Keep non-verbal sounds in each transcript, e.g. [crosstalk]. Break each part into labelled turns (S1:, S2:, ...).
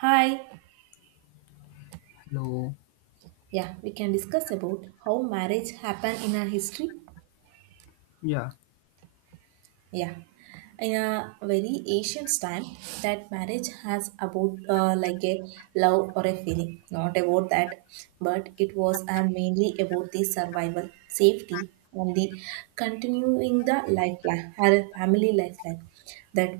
S1: Hi.
S2: Hello.
S1: Yeah, we can discuss about how marriage happened in our history.
S2: Yeah,
S1: Yeah, in a very ancient time, that marriage has about like a love or a feeling, not about that, but it was mainly about the survival, safety, and the continuing the lifeline, her family lifeline, that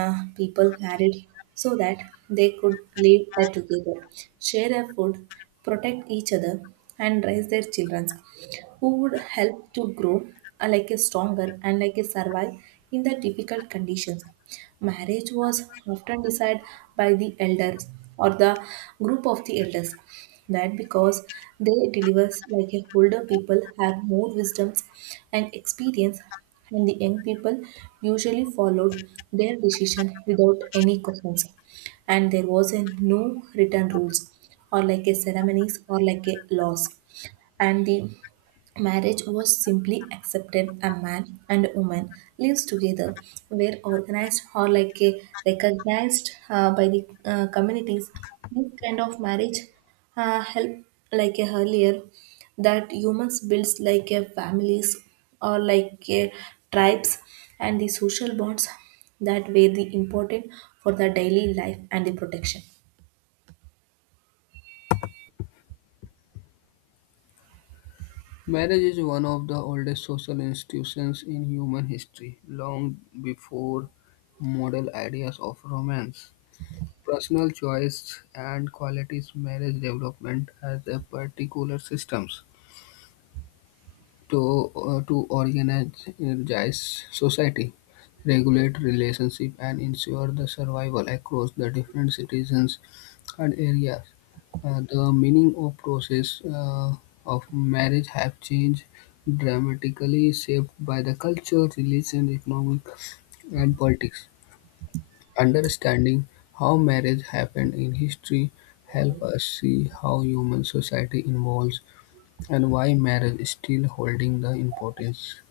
S1: people married so that they could live together, share a food, protect each other, and raise their children who would help to grow like a stronger and like a survive in the difficult conditions. Marriage was often decided by the elders or the group of the elders. That because they delivers like a older people have more wisdoms and experience, and the young people usually followed their decision without any questions. And there was a no written rules or like a ceremonies or like a laws. And the marriage was simply accepted. A man and a woman lives together were organized or like a recognized by the communities. This kind of marriage help like a earlier that humans builds like a families or like a tribes and the social bonds that were the important for the daily life and the protection.
S2: marriage is one of the oldest social institutions in human history, long before model ideas of romance. Personal choice and qualities marriage development as a particular systems to organize society, regulate relationship and ensure the survival across the different citizens and areas. The meaning or process of marriage have changed dramatically, shaped by the culture, religion, economic, and politics. Understanding how marriage happened in history help us see how human society evolves and why marriage is still holding the importance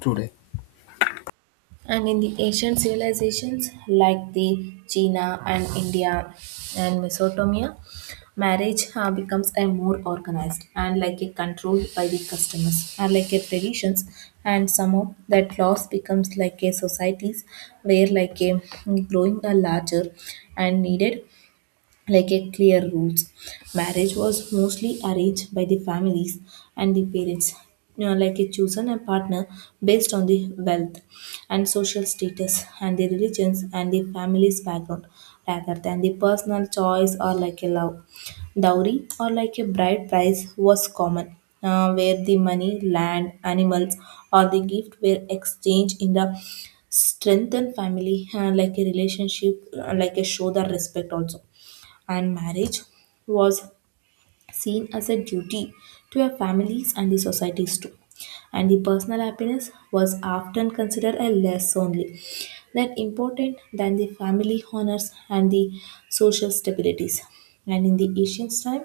S2: today.
S1: And in the ancient civilizations like the China and India and Mesopotamia, marriage becomes a more organized and like a controlled by the customers and like a traditions, and somehow that loss becomes like a societies where like a growing a larger and needed like a clear rules. Marriage was mostly arranged by the families and the parents, like a chosen a partner based on the wealth and social status and the religions and the family's background rather than the personal choice or like a love. Dowry or like a bride price was common, where the money, land, animals, or the gift were exchanged in the strengthened family, like a relationship, like a show the respect also. And marriage was seen as a duty to our families and the societies too. And the personal happiness was often considered a less only that important than the family honors and the social stabilities. And in the ancient time,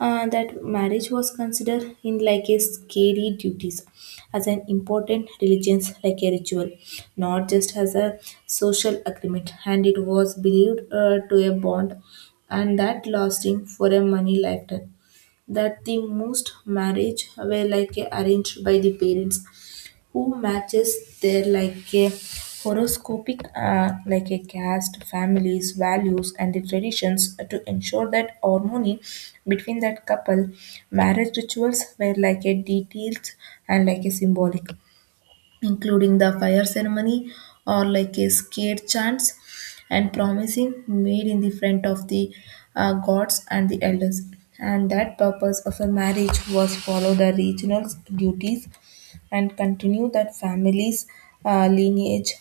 S1: that marriage was considered in like a scary duties as an important religion like a ritual, not just as a social agreement, and it was believed to a bond and that lasting for a money lifetime, that the most marriage were like a arranged by the parents who matches their like a horoscopic like a caste families values and the traditions to ensure that harmony between that couple. Marriage rituals were like a detailed and like a symbolic, including the fire ceremony or like a skate chants and promising made in the front of the gods and the elders. And that purpose of a marriage was follow the regional duties and continue that family's lineage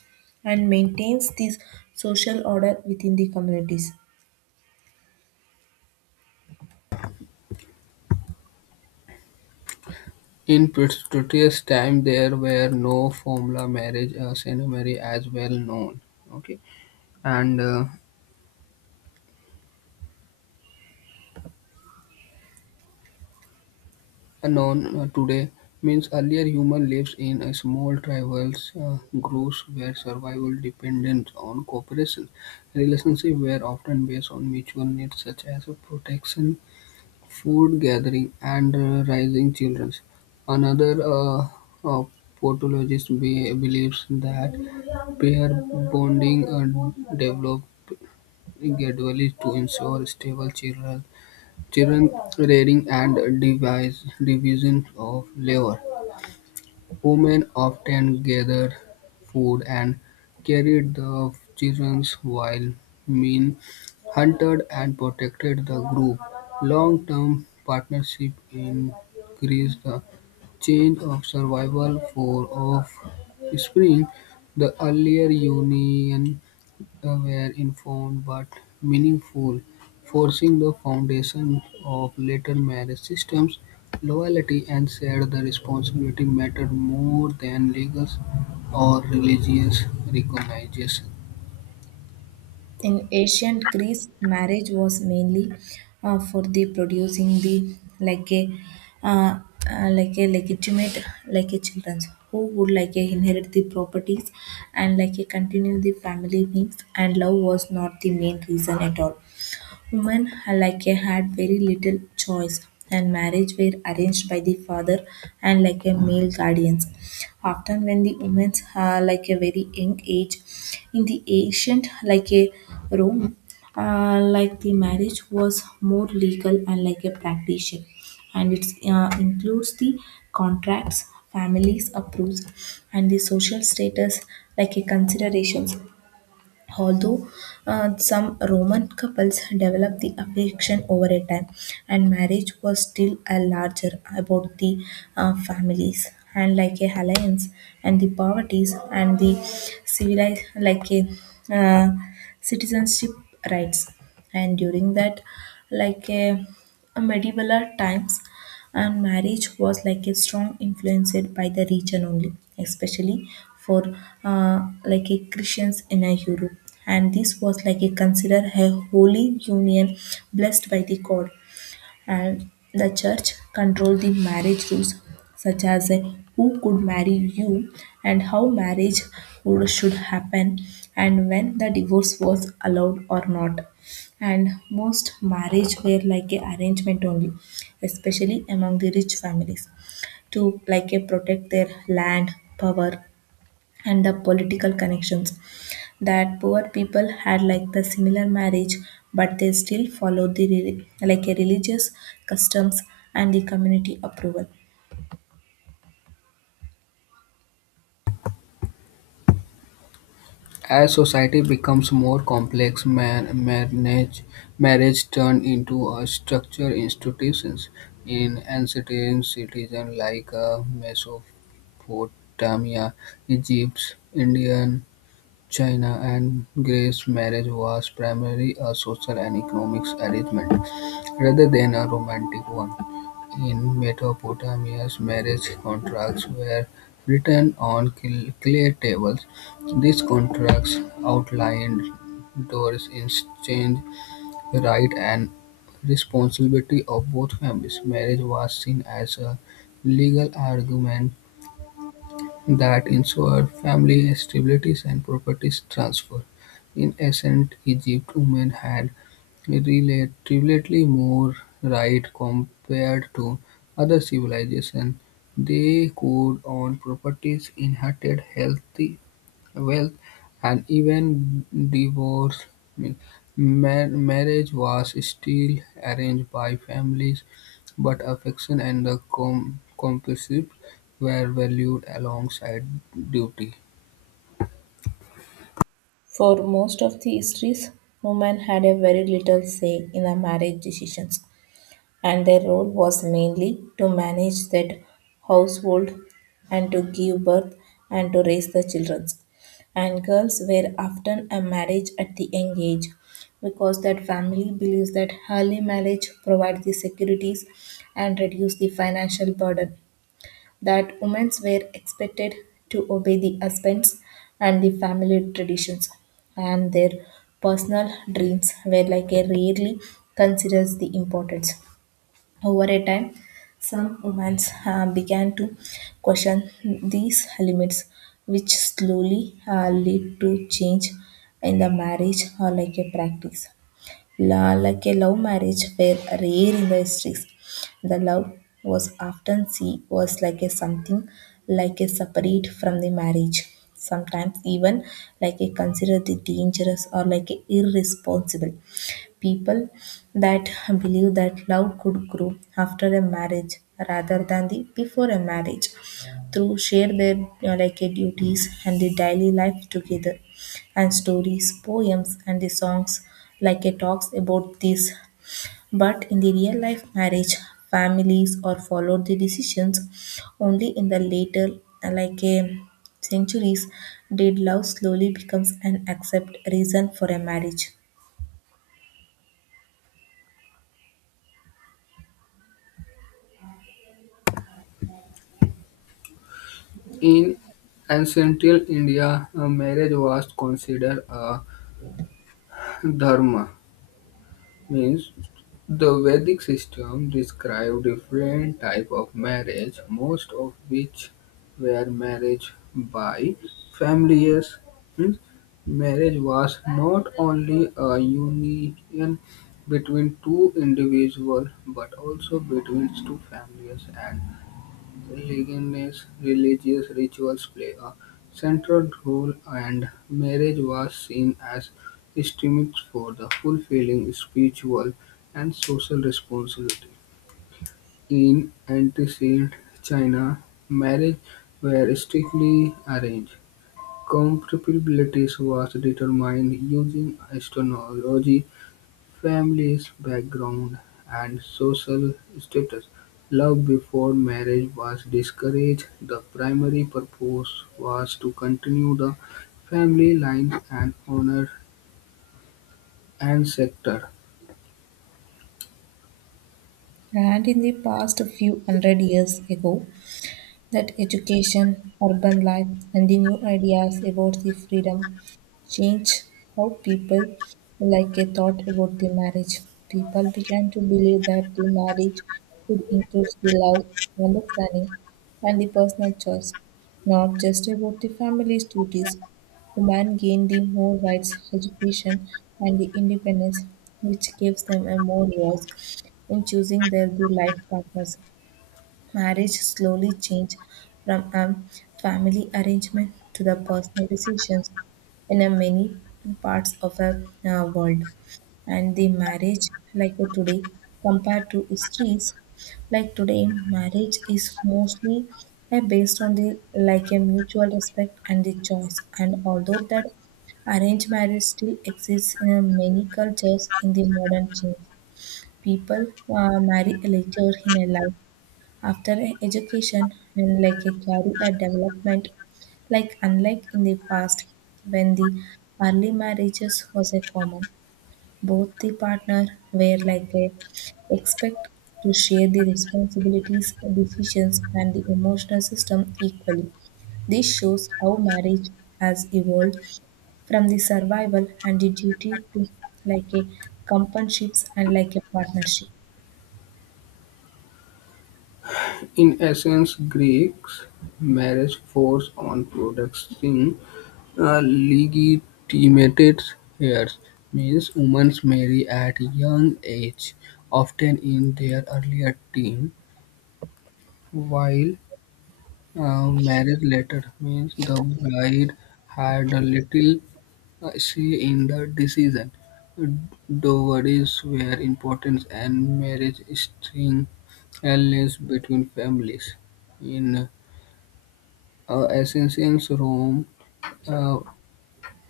S1: and maintains this social order within the communities.
S2: In Pretorius time, there were no formula marriage ceremony as well known. Okay, and known today means earlier human lives in a small tribal groups where survival depended on cooperation. Relationships were often based on mutual needs such as protection, food gathering, and raising children. Another uh, pathologist believes that pair bonding developed gradually to ensure stable children rearing and division of labor. Women often gathered food and carried the children while men hunted and protected the group. Long-term partnership increased the change of survival for of spring. The earlier union were informed but meaningful, forcing the foundation of later marriage systems. Loyalty and shared the responsibility mattered more than legal or religious recognition.
S1: In ancient Greece, marriage was mainly for the producing the uh, like a legitimate like a children who would like a inherit the properties and like a continue the family names, and love was not the main reason at all. Women like a had very little choice, and marriage were arranged by the father and like a male guardians. Often when the women are like a very young age, in the ancient like a Rome, like the marriage was more legal and like a practitioner, and it includes the contracts, families approves, and the social status like a considerations. Although some Roman couples developed the affection over a time, and marriage was still a larger about the families and like a alliance and the poverties and the civilized like a uh, citizenship rights. And during that like a medieval times, and marriage was like a strong influenced by the region only, especially for like a Christians in a Europe. And this was like a considered a holy union blessed by the god. And the church controlled the marriage rules, such as who could marry you, and how marriage should happen, and when the divorce was allowed or not. And most marriage were like a arrangement only, especially among the rich families, to like a protect their land, power, and the political connections. That poor people had like the similar marriage, but they still followed the like a religious customs and the community approval.
S2: As society becomes more complex, marriage, marriage turned into a structured institutions in ancient cities like Mesopotamia, Egypt, India, China and Grace's marriage was primarily a social and economic arrangement, rather than a romantic one. In Mesopotamia, marriage contracts were written on clay tables. These contracts outlined Doris' exchange right and responsibility of both families. Marriage was seen as a legal argument that ensured family stability and property transfer. In ancient Egypt, women had relatively more rights compared to other civilizations. They could own properties, inherit healthy wealth, and even divorce. I mean, marriage was still arranged by families, but affection and the companionship were valued alongside duty.
S1: For most of the histories, women had a very little say in the marriage decisions, and their role was mainly to manage that household, and to give birth, and to raise the children. And girls were often a marriage at the young age because that family believes that early marriage provides the securities and reduce the financial burden. That women were expected to obey the husbands and the family traditions, and their personal dreams were like a rarely considers the importance. Over a time, some women began to question these limits, which slowly lead to change in the marriage or like a practice. Like a love marriage were rare in the histories. The love was often seen was like a something like a separate from the marriage. Sometimes even like a considered the dangerous or like a irresponsible people that believe that love could grow after a marriage rather than the before a marriage, through share their like duties and the daily life together. And stories, poems, and the songs like a talks about this. But in the real life marriage, families or follow the decisions. Only in the later like a centuries did love slowly becomes an accept reason for a marriage.
S2: In ancient India, a marriage was considered a dharma, means the Vedic system described different type of marriage, most of which were marriage by families. Means marriage was not only a union between two individuals but also between two families and Ligonier religious rituals play a central role and marriage was seen as instruments for the fulfilling spiritual and social responsibility. In ancient China, marriage were strictly arranged. Compatibility was determined using astrology families, background, and social status. Love before marriage was discouraged. The primary purpose was to continue the family line and honor ancestor.
S1: And in the past few hundred years ago, that education, urban life, and the new ideas about the freedom change how people like a thought about the marriage. People began to believe that the marriage should include the love, understanding, and the personal choice, not just about the family's duties. Women gain the more rights, education, and the independence, which gives them a more voice in choosing their life partners. Marriage slowly changed from a family arrangement to the personal decisions in a many parts of the world. And the marriage, like a today, compared to histories, like today, marriage is mostly based on the like a mutual respect and the choice. And although that arranged marriage still exists in many cultures, in the modern change, people marry later in a life after education and like a career development, like unlike in the past when the early marriages was a common. Both the partner were like a expect to share the responsibilities, decisions, and the emotional system equally. This shows how marriage has evolved from the survival and the duty to like a companionships and like a partnership.
S2: In essence, Greeks' marriage focused on producing a legitimate heirs, means women marry at young age, often in their earlier teen, while marriage later means the bride had a little say in the decision. Dowries were important, and marriage string alliance between families. In ancient Rome, uh,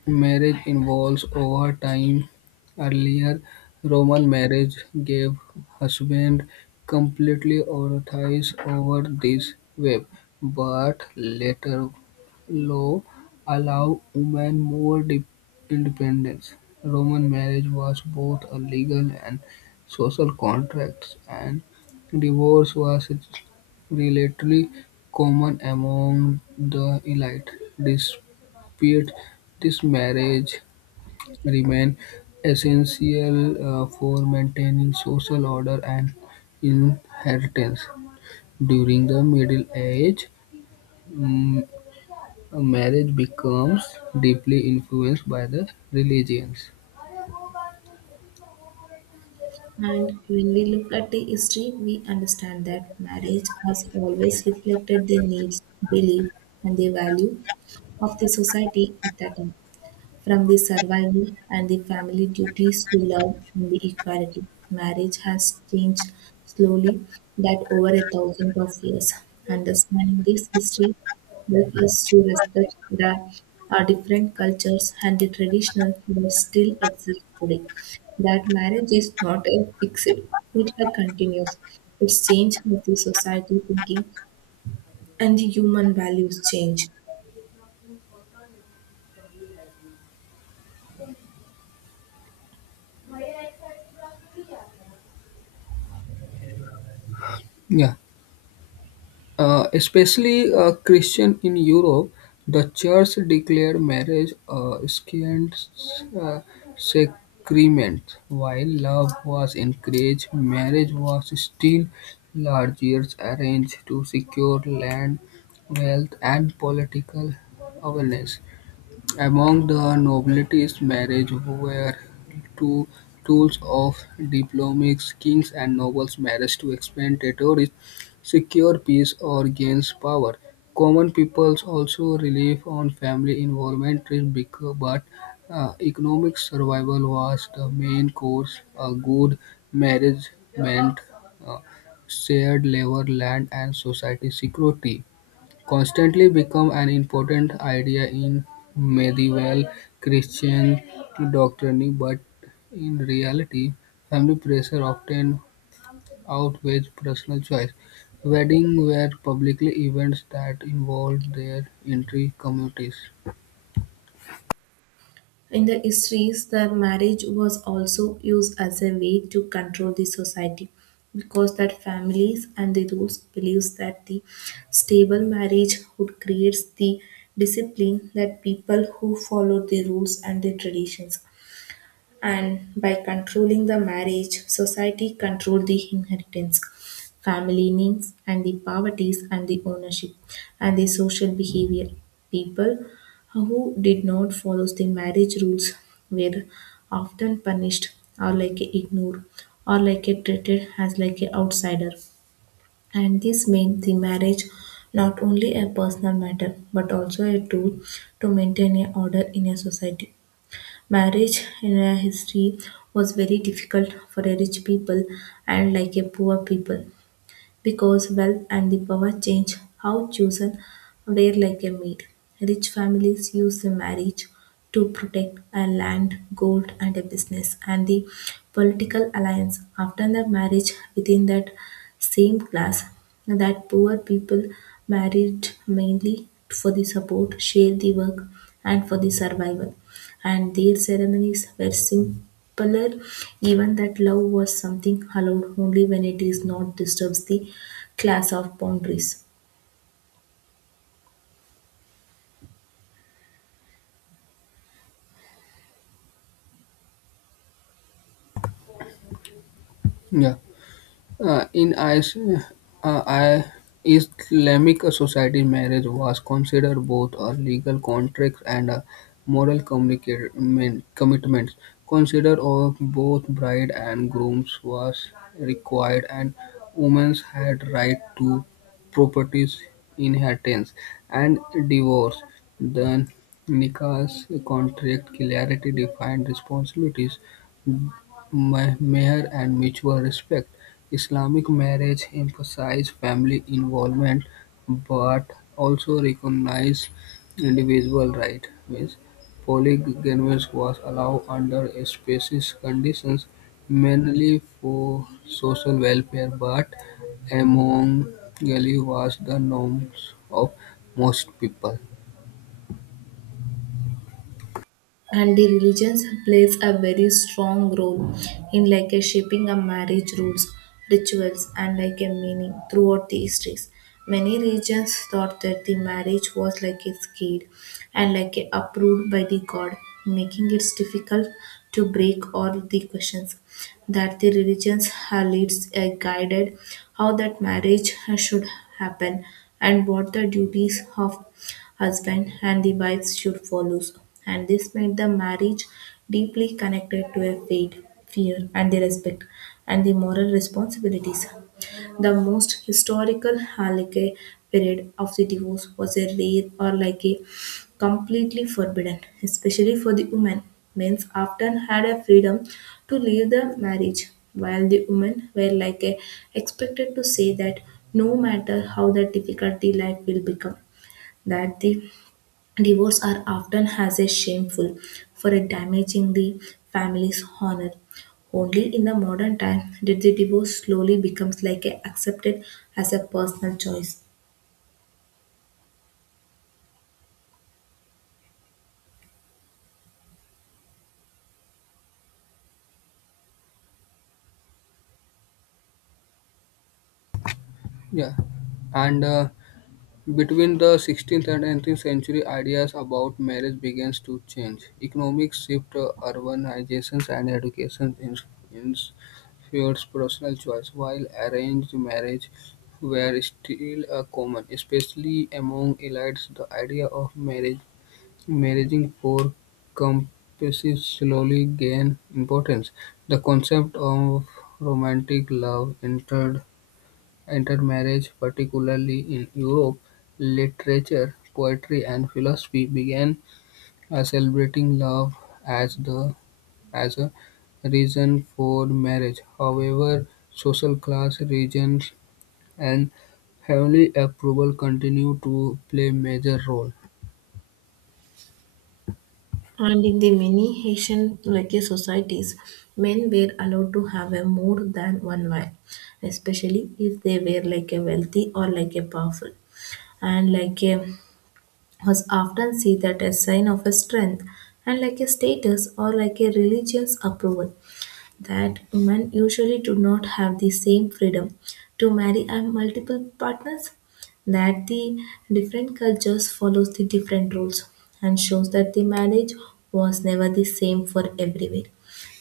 S2: marriage involves over time. Earlier, Roman marriage gave husband completely authority over this web, but later law allowed women more independence. Roman marriage was both a legal and social contract, and divorce was relatively common among the elite. Despite this marriage remained essential for maintaining social order and inheritance. During the Middle Ages, marriage becomes deeply influenced by the religions.
S1: And when we look at the history, we understand that marriage has always reflected the needs, belief, and the value of the society at that time. From the survival and the family duties to love and the equality, marriage has changed slowly that over 1,000 of years. Understanding this history helps us to respect the our different cultures and the traditional that still exist today. That marriage is not a fixed, it continues. It's changed with the society thinking and the human values change.
S2: Yeah. Especially Christian in Europe, the church declared marriage a scant uh, sacrament. While love was encouraged, marriage was still largely arranged to secure land, wealth, and political awareness. Among the nobility's marriage were two tools of diplomats: kings and nobles married to expand territories, secure peace, or gain power. Common peoples also relied on family involvement, but economic survival was the main course. A good marriage meant uh, shared labor, land, and society security constantly become an important idea in medieval Christian doctrine, but in reality, family pressure often outweighs personal choice. Weddings were public events that involved their entire communities.
S1: In the histories, the marriage was also used as a way to control the society, because that families and the rules believes that the stable marriage would creates the discipline that people who follow the rules and the traditions. And by controlling the marriage, society controlled the inheritance, family names, and the poverties and the ownership, and the social behavior. People who did not follow the marriage rules were often punished, or like ignored, or like treated as like an outsider. And this made the marriage not only a personal matter, but also a tool to maintain a order in a society. Marriage in a history was very difficult for a rich people and like a poor people, because wealth and the power change how chosen were like a maid. Rich families used the marriage to protect a land, gold and a business and the political alliance. After the marriage within that same class, that poor people married mainly for the support, share the work, and for the survival. And their ceremonies were simpler, even that love was something allowed only when it is not disturbs the class of boundaries.
S2: Yeah. Uh, in Is- uh, I- Islamic society, marriage was considered both a legal contract and a moral commitment. Consider of both bride and grooms was required, and women had right to properties, inheritance, and divorce. The nikah's contract clearly defined responsibilities, meher, and mutual respect. Islamic marriage emphasizes family involvement, but also recognizes individual rights. Means polygamy was allowed under specific conditions, mainly for social welfare, but monogamy was the norms of most people.
S1: And the religions plays a very strong role in like a shaping a marriage rules rituals and like a meaning throughout the histories. Many religions thought that the marriage was like a skid and like a approved by the god, making it difficult to break all the questions that the religions have leads a guided how that marriage should happen and what the duties of husband and the wives should follow. And this made the marriage deeply connected to a faith, fear, and the respect and the moral responsibilities. The most historical halakha period of the divorce was a rare or like a completely forbidden, especially for the women. Men often had a freedom to leave the marriage, while the women were like a expected to say that no matter how the difficulty life will become, that the divorce are often has a shameful for a damaging the family's honor. Only in the modern time did the divorce slowly becomes like a accepted as a personal choice.
S2: Yeah, and. Between the 16th and 18th century, ideas about marriage began to change. Economic shifts, urbanization, and education influenced personal choice, while arranged marriage were still common, especially among elites. The idea of marriage marrying for compasses slowly gained importance. The concept of romantic love entered Intermarriage, particularly in Europe, literature, poetry and philosophy began celebrating love as the as a reason for marriage. However, social class, religion and family approval continue to play major role.
S1: And in the many Haitian like a societies, men were allowed to have a more than one wife, especially if they were like a wealthy or like a powerful. And like a was often seen that a sign of a strength and like a status or like a religious approval. That women usually do not have the same freedom to marry and multiple partners, that the different cultures follows the different rules and shows that the marriage was never the same for everywhere.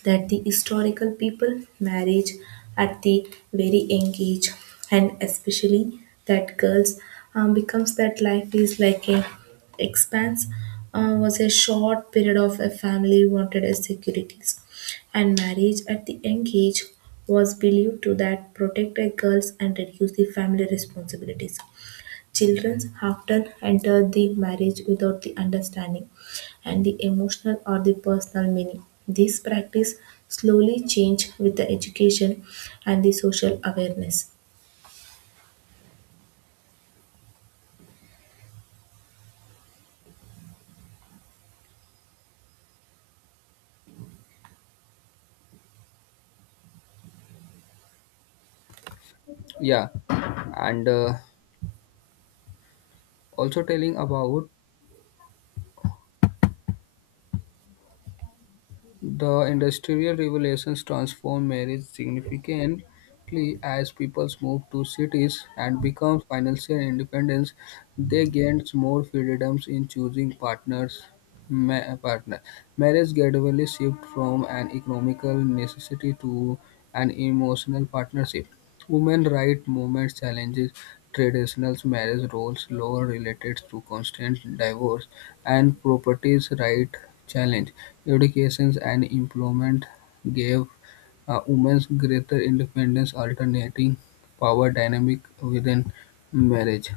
S1: That the historical people marriage at the very young age, and especially that girls becomes that life is like a expanse, was a short period of a family wanted as securities, and marriage at the young age was believed to that protect a girls and reduce the family responsibilities. Children often enter the marriage without the understanding and the emotional or the personal meaning. This practice slowly change with the education and the social awareness.
S2: Yeah, and also telling about The Industrial Revolutions transformed marriage significantly as people moved to cities and became financially independent. They gained more freedoms in choosing partners. Ma- partner. Marriage gradually shifted from an economical necessity to an emotional partnership. Women rights movement challenges traditional marriage roles, law related to constant divorce, and properties right challenge. Education and employment gave women greater independence, alternating power dynamic within marriage.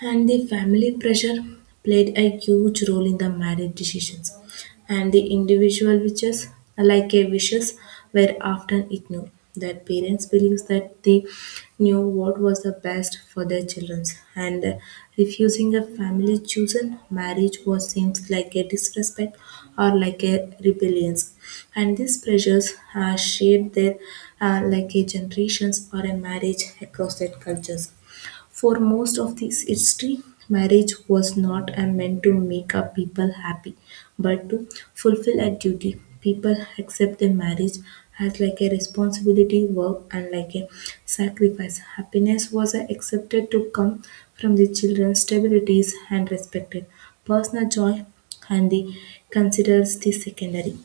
S1: And the family pressure played a huge role in the marriage decisions, and the individual wishes, like a wishes, were often ignored. That parents believed that they knew what was the best for their children, and refusing a family chosen marriage was seems like a disrespect or like a rebellion. And these pressures shaped their like a generations or a marriage across their cultures for most of this history. Marriage was not a meant to make a people happy, but to fulfill a duty. People accept their marriage as like a responsibility, work, and like a sacrifice. Happiness was accepted to come from the children's stabilities and respected. Personal joy and the considers the secondary.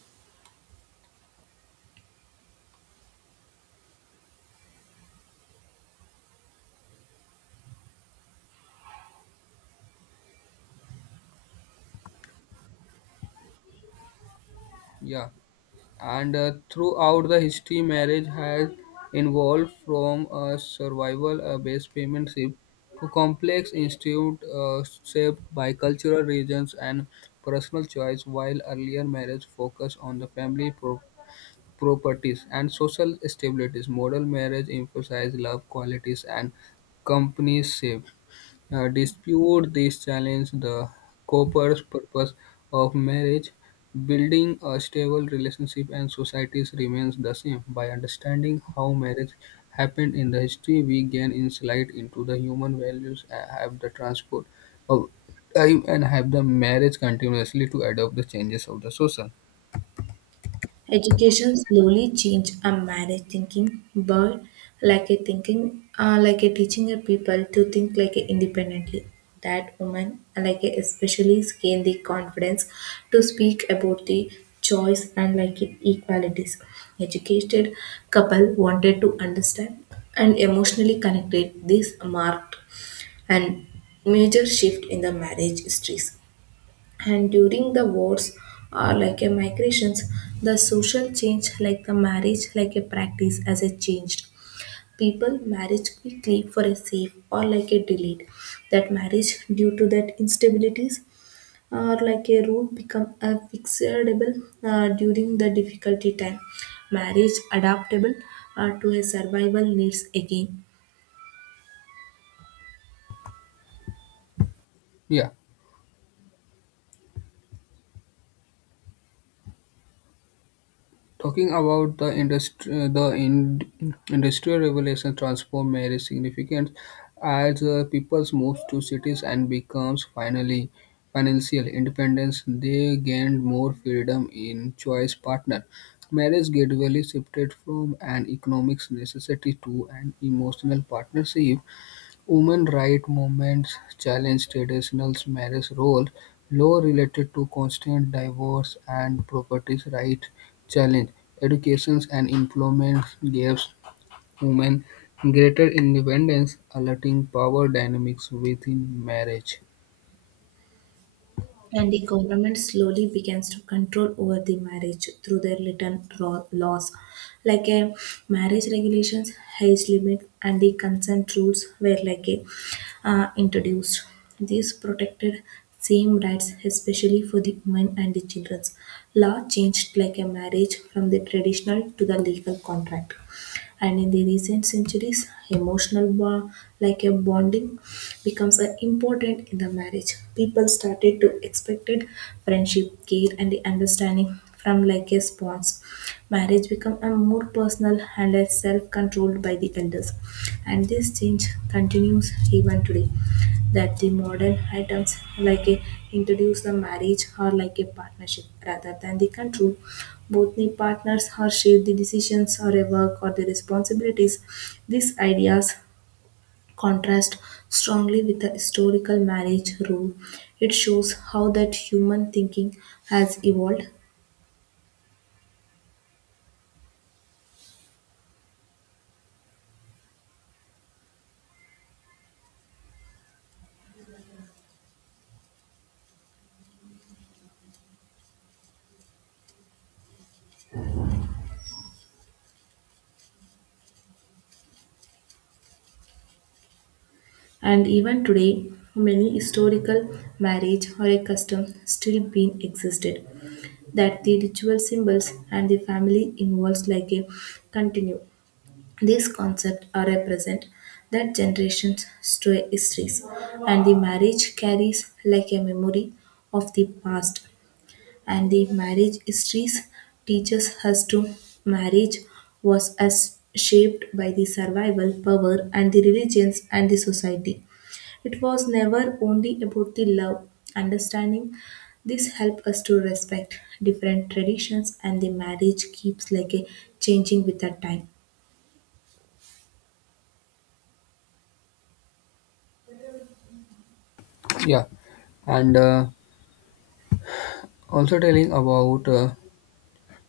S2: Yeah, and throughout the history, marriage has evolved from a survival-based partnership to complex institute shaped by cultural regions and personal choice. While earlier marriage focused on the family properties, and social stabilities. Modern marriage emphasizes love qualities and companionship. Dispute this challenge the copper's purpose of marriage. Building a stable relationship and societies remains the same. By understanding how marriage happened in the history, we gain insight into the human values and have the transport of time and have the marriage continuously to adopt the changes of the social.
S1: Education slowly changed our marriage thinking, but like a teaching a people to think like a independently. That woman, like a especially gained the confidence to speak about the choice and like a equalities. Educated couple wanted to understand and emotionally connected. This marked and major shift in the marriage histories, and during the wars or like a migrations, the social change like the marriage like a practice as a changed. People marriage quickly for a safe or like a delayed that marriage due to that instabilities or like a rule become a fixable during the difficulty time. Marriage adaptable to a survival needs again.
S2: Yeah. Talking about the industry, industrial revolution transformed marriage significance as peoples moved to cities and becomes finally financial independence. They gained more freedom in choice partner. Marriage gradually shifted from an economic necessity to an emotional partnership. Women rights movements challenged traditional marriage roles. Law related to constant divorce and property rights, challenge. Education and employment gives women greater independence, alerting power dynamics within marriage.
S1: And the government slowly begins to control over the marriage through their written laws, like a marriage regulations, age limit and the consent rules were like a introduced. These protected same rights, especially for the women and the children. Law changed like a marriage from the traditional to the legal contract, and in the recent centuries emotional bond, like a bonding, becomes a important in the marriage. People started to expected friendship care and the understanding from like a spouse. Marriage become a more personal and less self-controlled by the elders, and this change continues even today. That the modern items like a introduce the marriage or like a partnership rather than the control. Both the partners are share the decisions or a work or the responsibilities. These ideas contrast strongly with the historical marriage rule. It shows how that human thinking has evolved. And even today, many historical marriage or a custom still being existed, that the ritual symbols and the family involves like a continue. These concepts are represent that generations to histories, and the marriage carries like a memory of the past. And the marriage histories teaches us to marriage was as shaped by the survival power and the religions and the society. It was never only about the love, understanding. This helped us to respect different traditions, and the marriage keeps like a changing with the time.
S2: Yeah, and also telling about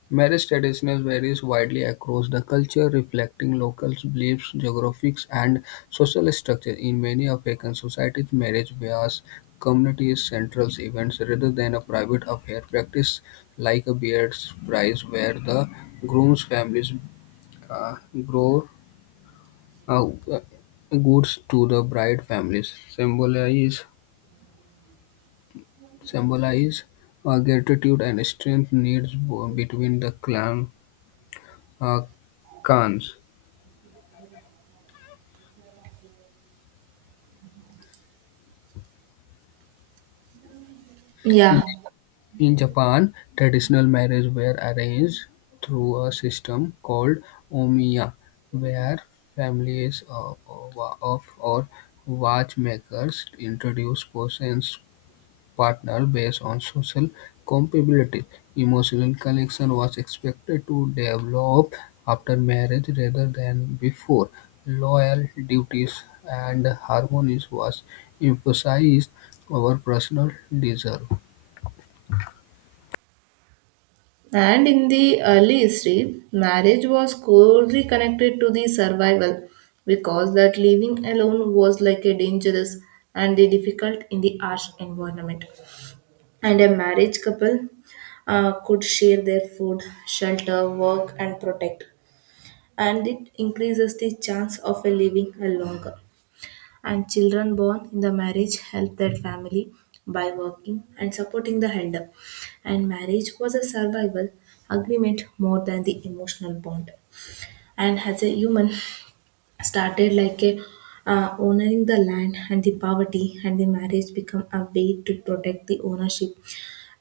S2: Marriage traditions varies widely across the culture, reflecting local beliefs, geographics, and social structure. In many African societies, marriage was community central events rather than a private affair. Practice like a beard's prize, where the groom's families uh, grow uh, goods to the bride families, symbolize gratitude and strength needs between the clan uh, clans.
S1: Yeah,
S2: In Japan, traditional marriages were arranged through a system called "omiya", where families of or watchmakers introduced potential partners based on social compatibility. Emotional connection was expected to develop after marriage rather than before. Loyal duties and harmony was emphasized over personal desire.
S1: and in the early history, marriage was closely connected to the survival because that living alone was like a dangerous and the difficult in the harsh environment. And a marriage couple could share their food, shelter, work, and protect, and it increases the chance of a living a longer. And children born in the marriage help their family by working and supporting the elder, and marriage was a survival agreement more than the emotional bond. And as a human started like a owning the land and the poverty, and the marriage become a way to protect the ownership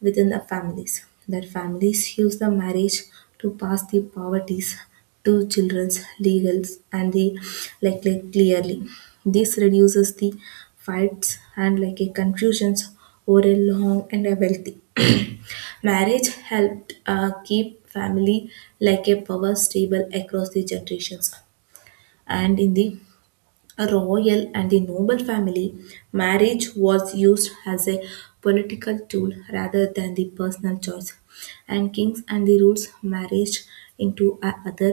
S1: within the families. That families use the marriage to pass the poverties to children's legals and the like clearly. This reduces the fights and like a confusions over a long and a wealthy. [clears throat] Marriage helped keep family like a power stable across the generations. And in the a royal and the noble family, marriage was used as a political tool rather than the personal choice. And kings and the rules marriage into a other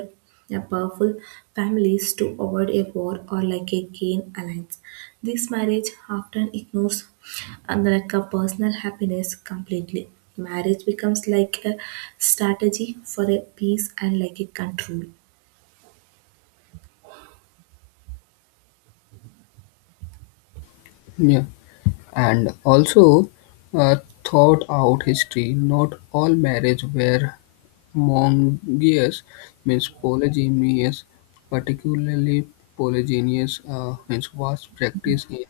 S1: a powerful families to avoid a war or like a gain alliance. This marriage often ignores and like a personal happiness completely. Marriage becomes like a strategy for a peace and like a control.
S2: Yeah. and also uh, thought out history. Not all marriage were monogamous, means polygynous, particularly polygynous means was practiced in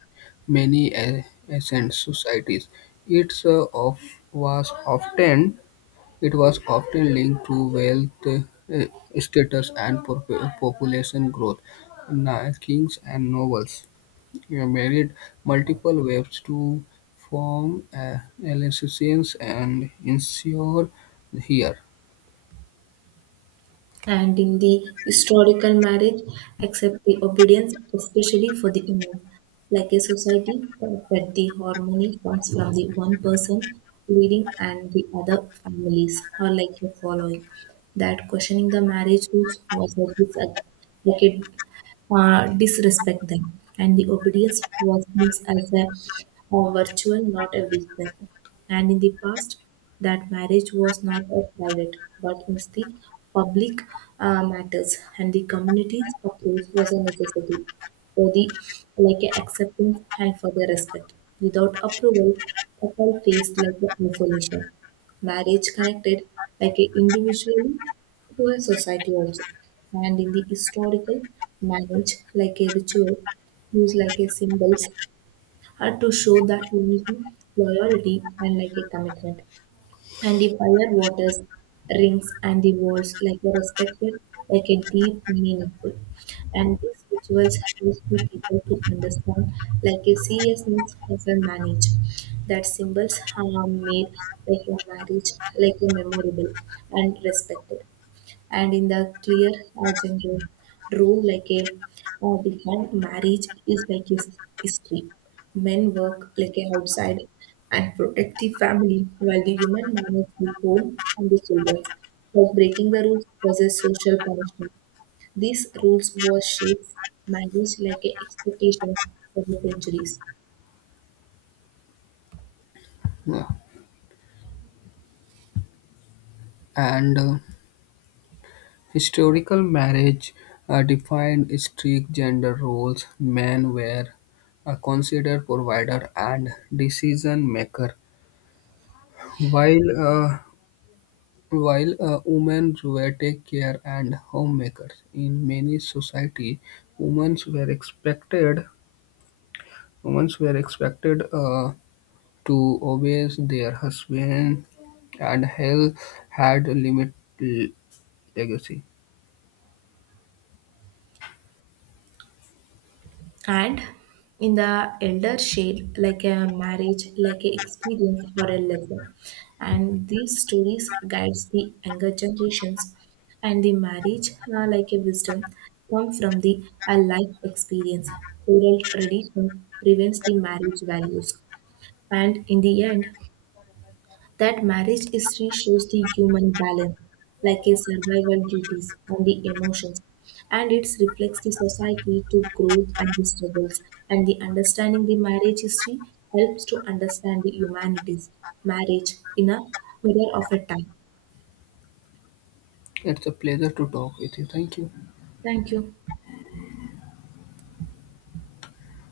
S2: many ancient societies. It's uh, of was often it was often linked to wealth, uh, status, and population growth. Kings and nobles married multiple wives to form alliances and ensure here.
S1: And in the historical marriage accept the obedience, especially for the women, like a society that the harmony comes from the one person leading and the other families or like a following, that questioning the marriage rules was a like a disrespect them. And the obedience was used as a virtual, not a weakness. And in the past, that marriage was not a private, but was the public matters, and the community's approach was a necessity for the like a acceptance and for the respect. Without approval, couple faced like a isolation. Marriage connected like a individually to a society also. And in the historical manage like a ritual, used like a symbols are to show that unity, loyalty and like a commitment. And the fire waters, rings and the walls like a respected like a deep meaningful. And these rituals help the people to understand like a seriousness of a marriage. That symbols are made like a marriage like a memorable and respected, and in the clear genre role like a defined marriage is like his history. Men work like a outside and protect the family while the human manages the home and the children, for breaking the rules causes social punishment. These rules were shaped marriage like a expectations for the centuries.
S2: Uh, and historical marriage defined strict gender roles. Men were considered provider and decision maker, while uh, while women were take care and homemakers. In many society, women were expected women were expected to obey their husband, and Hell had a limited legacy.
S1: And in the elder shade, like a marriage, like a experience or a lesson. And these stories guides the younger generations. And the marriage, like a wisdom, come from the a life experience. Oral tradition prevents the marriage values. And in the end, that marriage history shows the human balance, like a survival duties and the emotions, and it reflects the society to growth and the struggles. And the understanding the marriage history helps to understand the humanities, marriage in a mirror of a time.
S2: It's a pleasure to talk with you. Thank you.
S1: Thank you.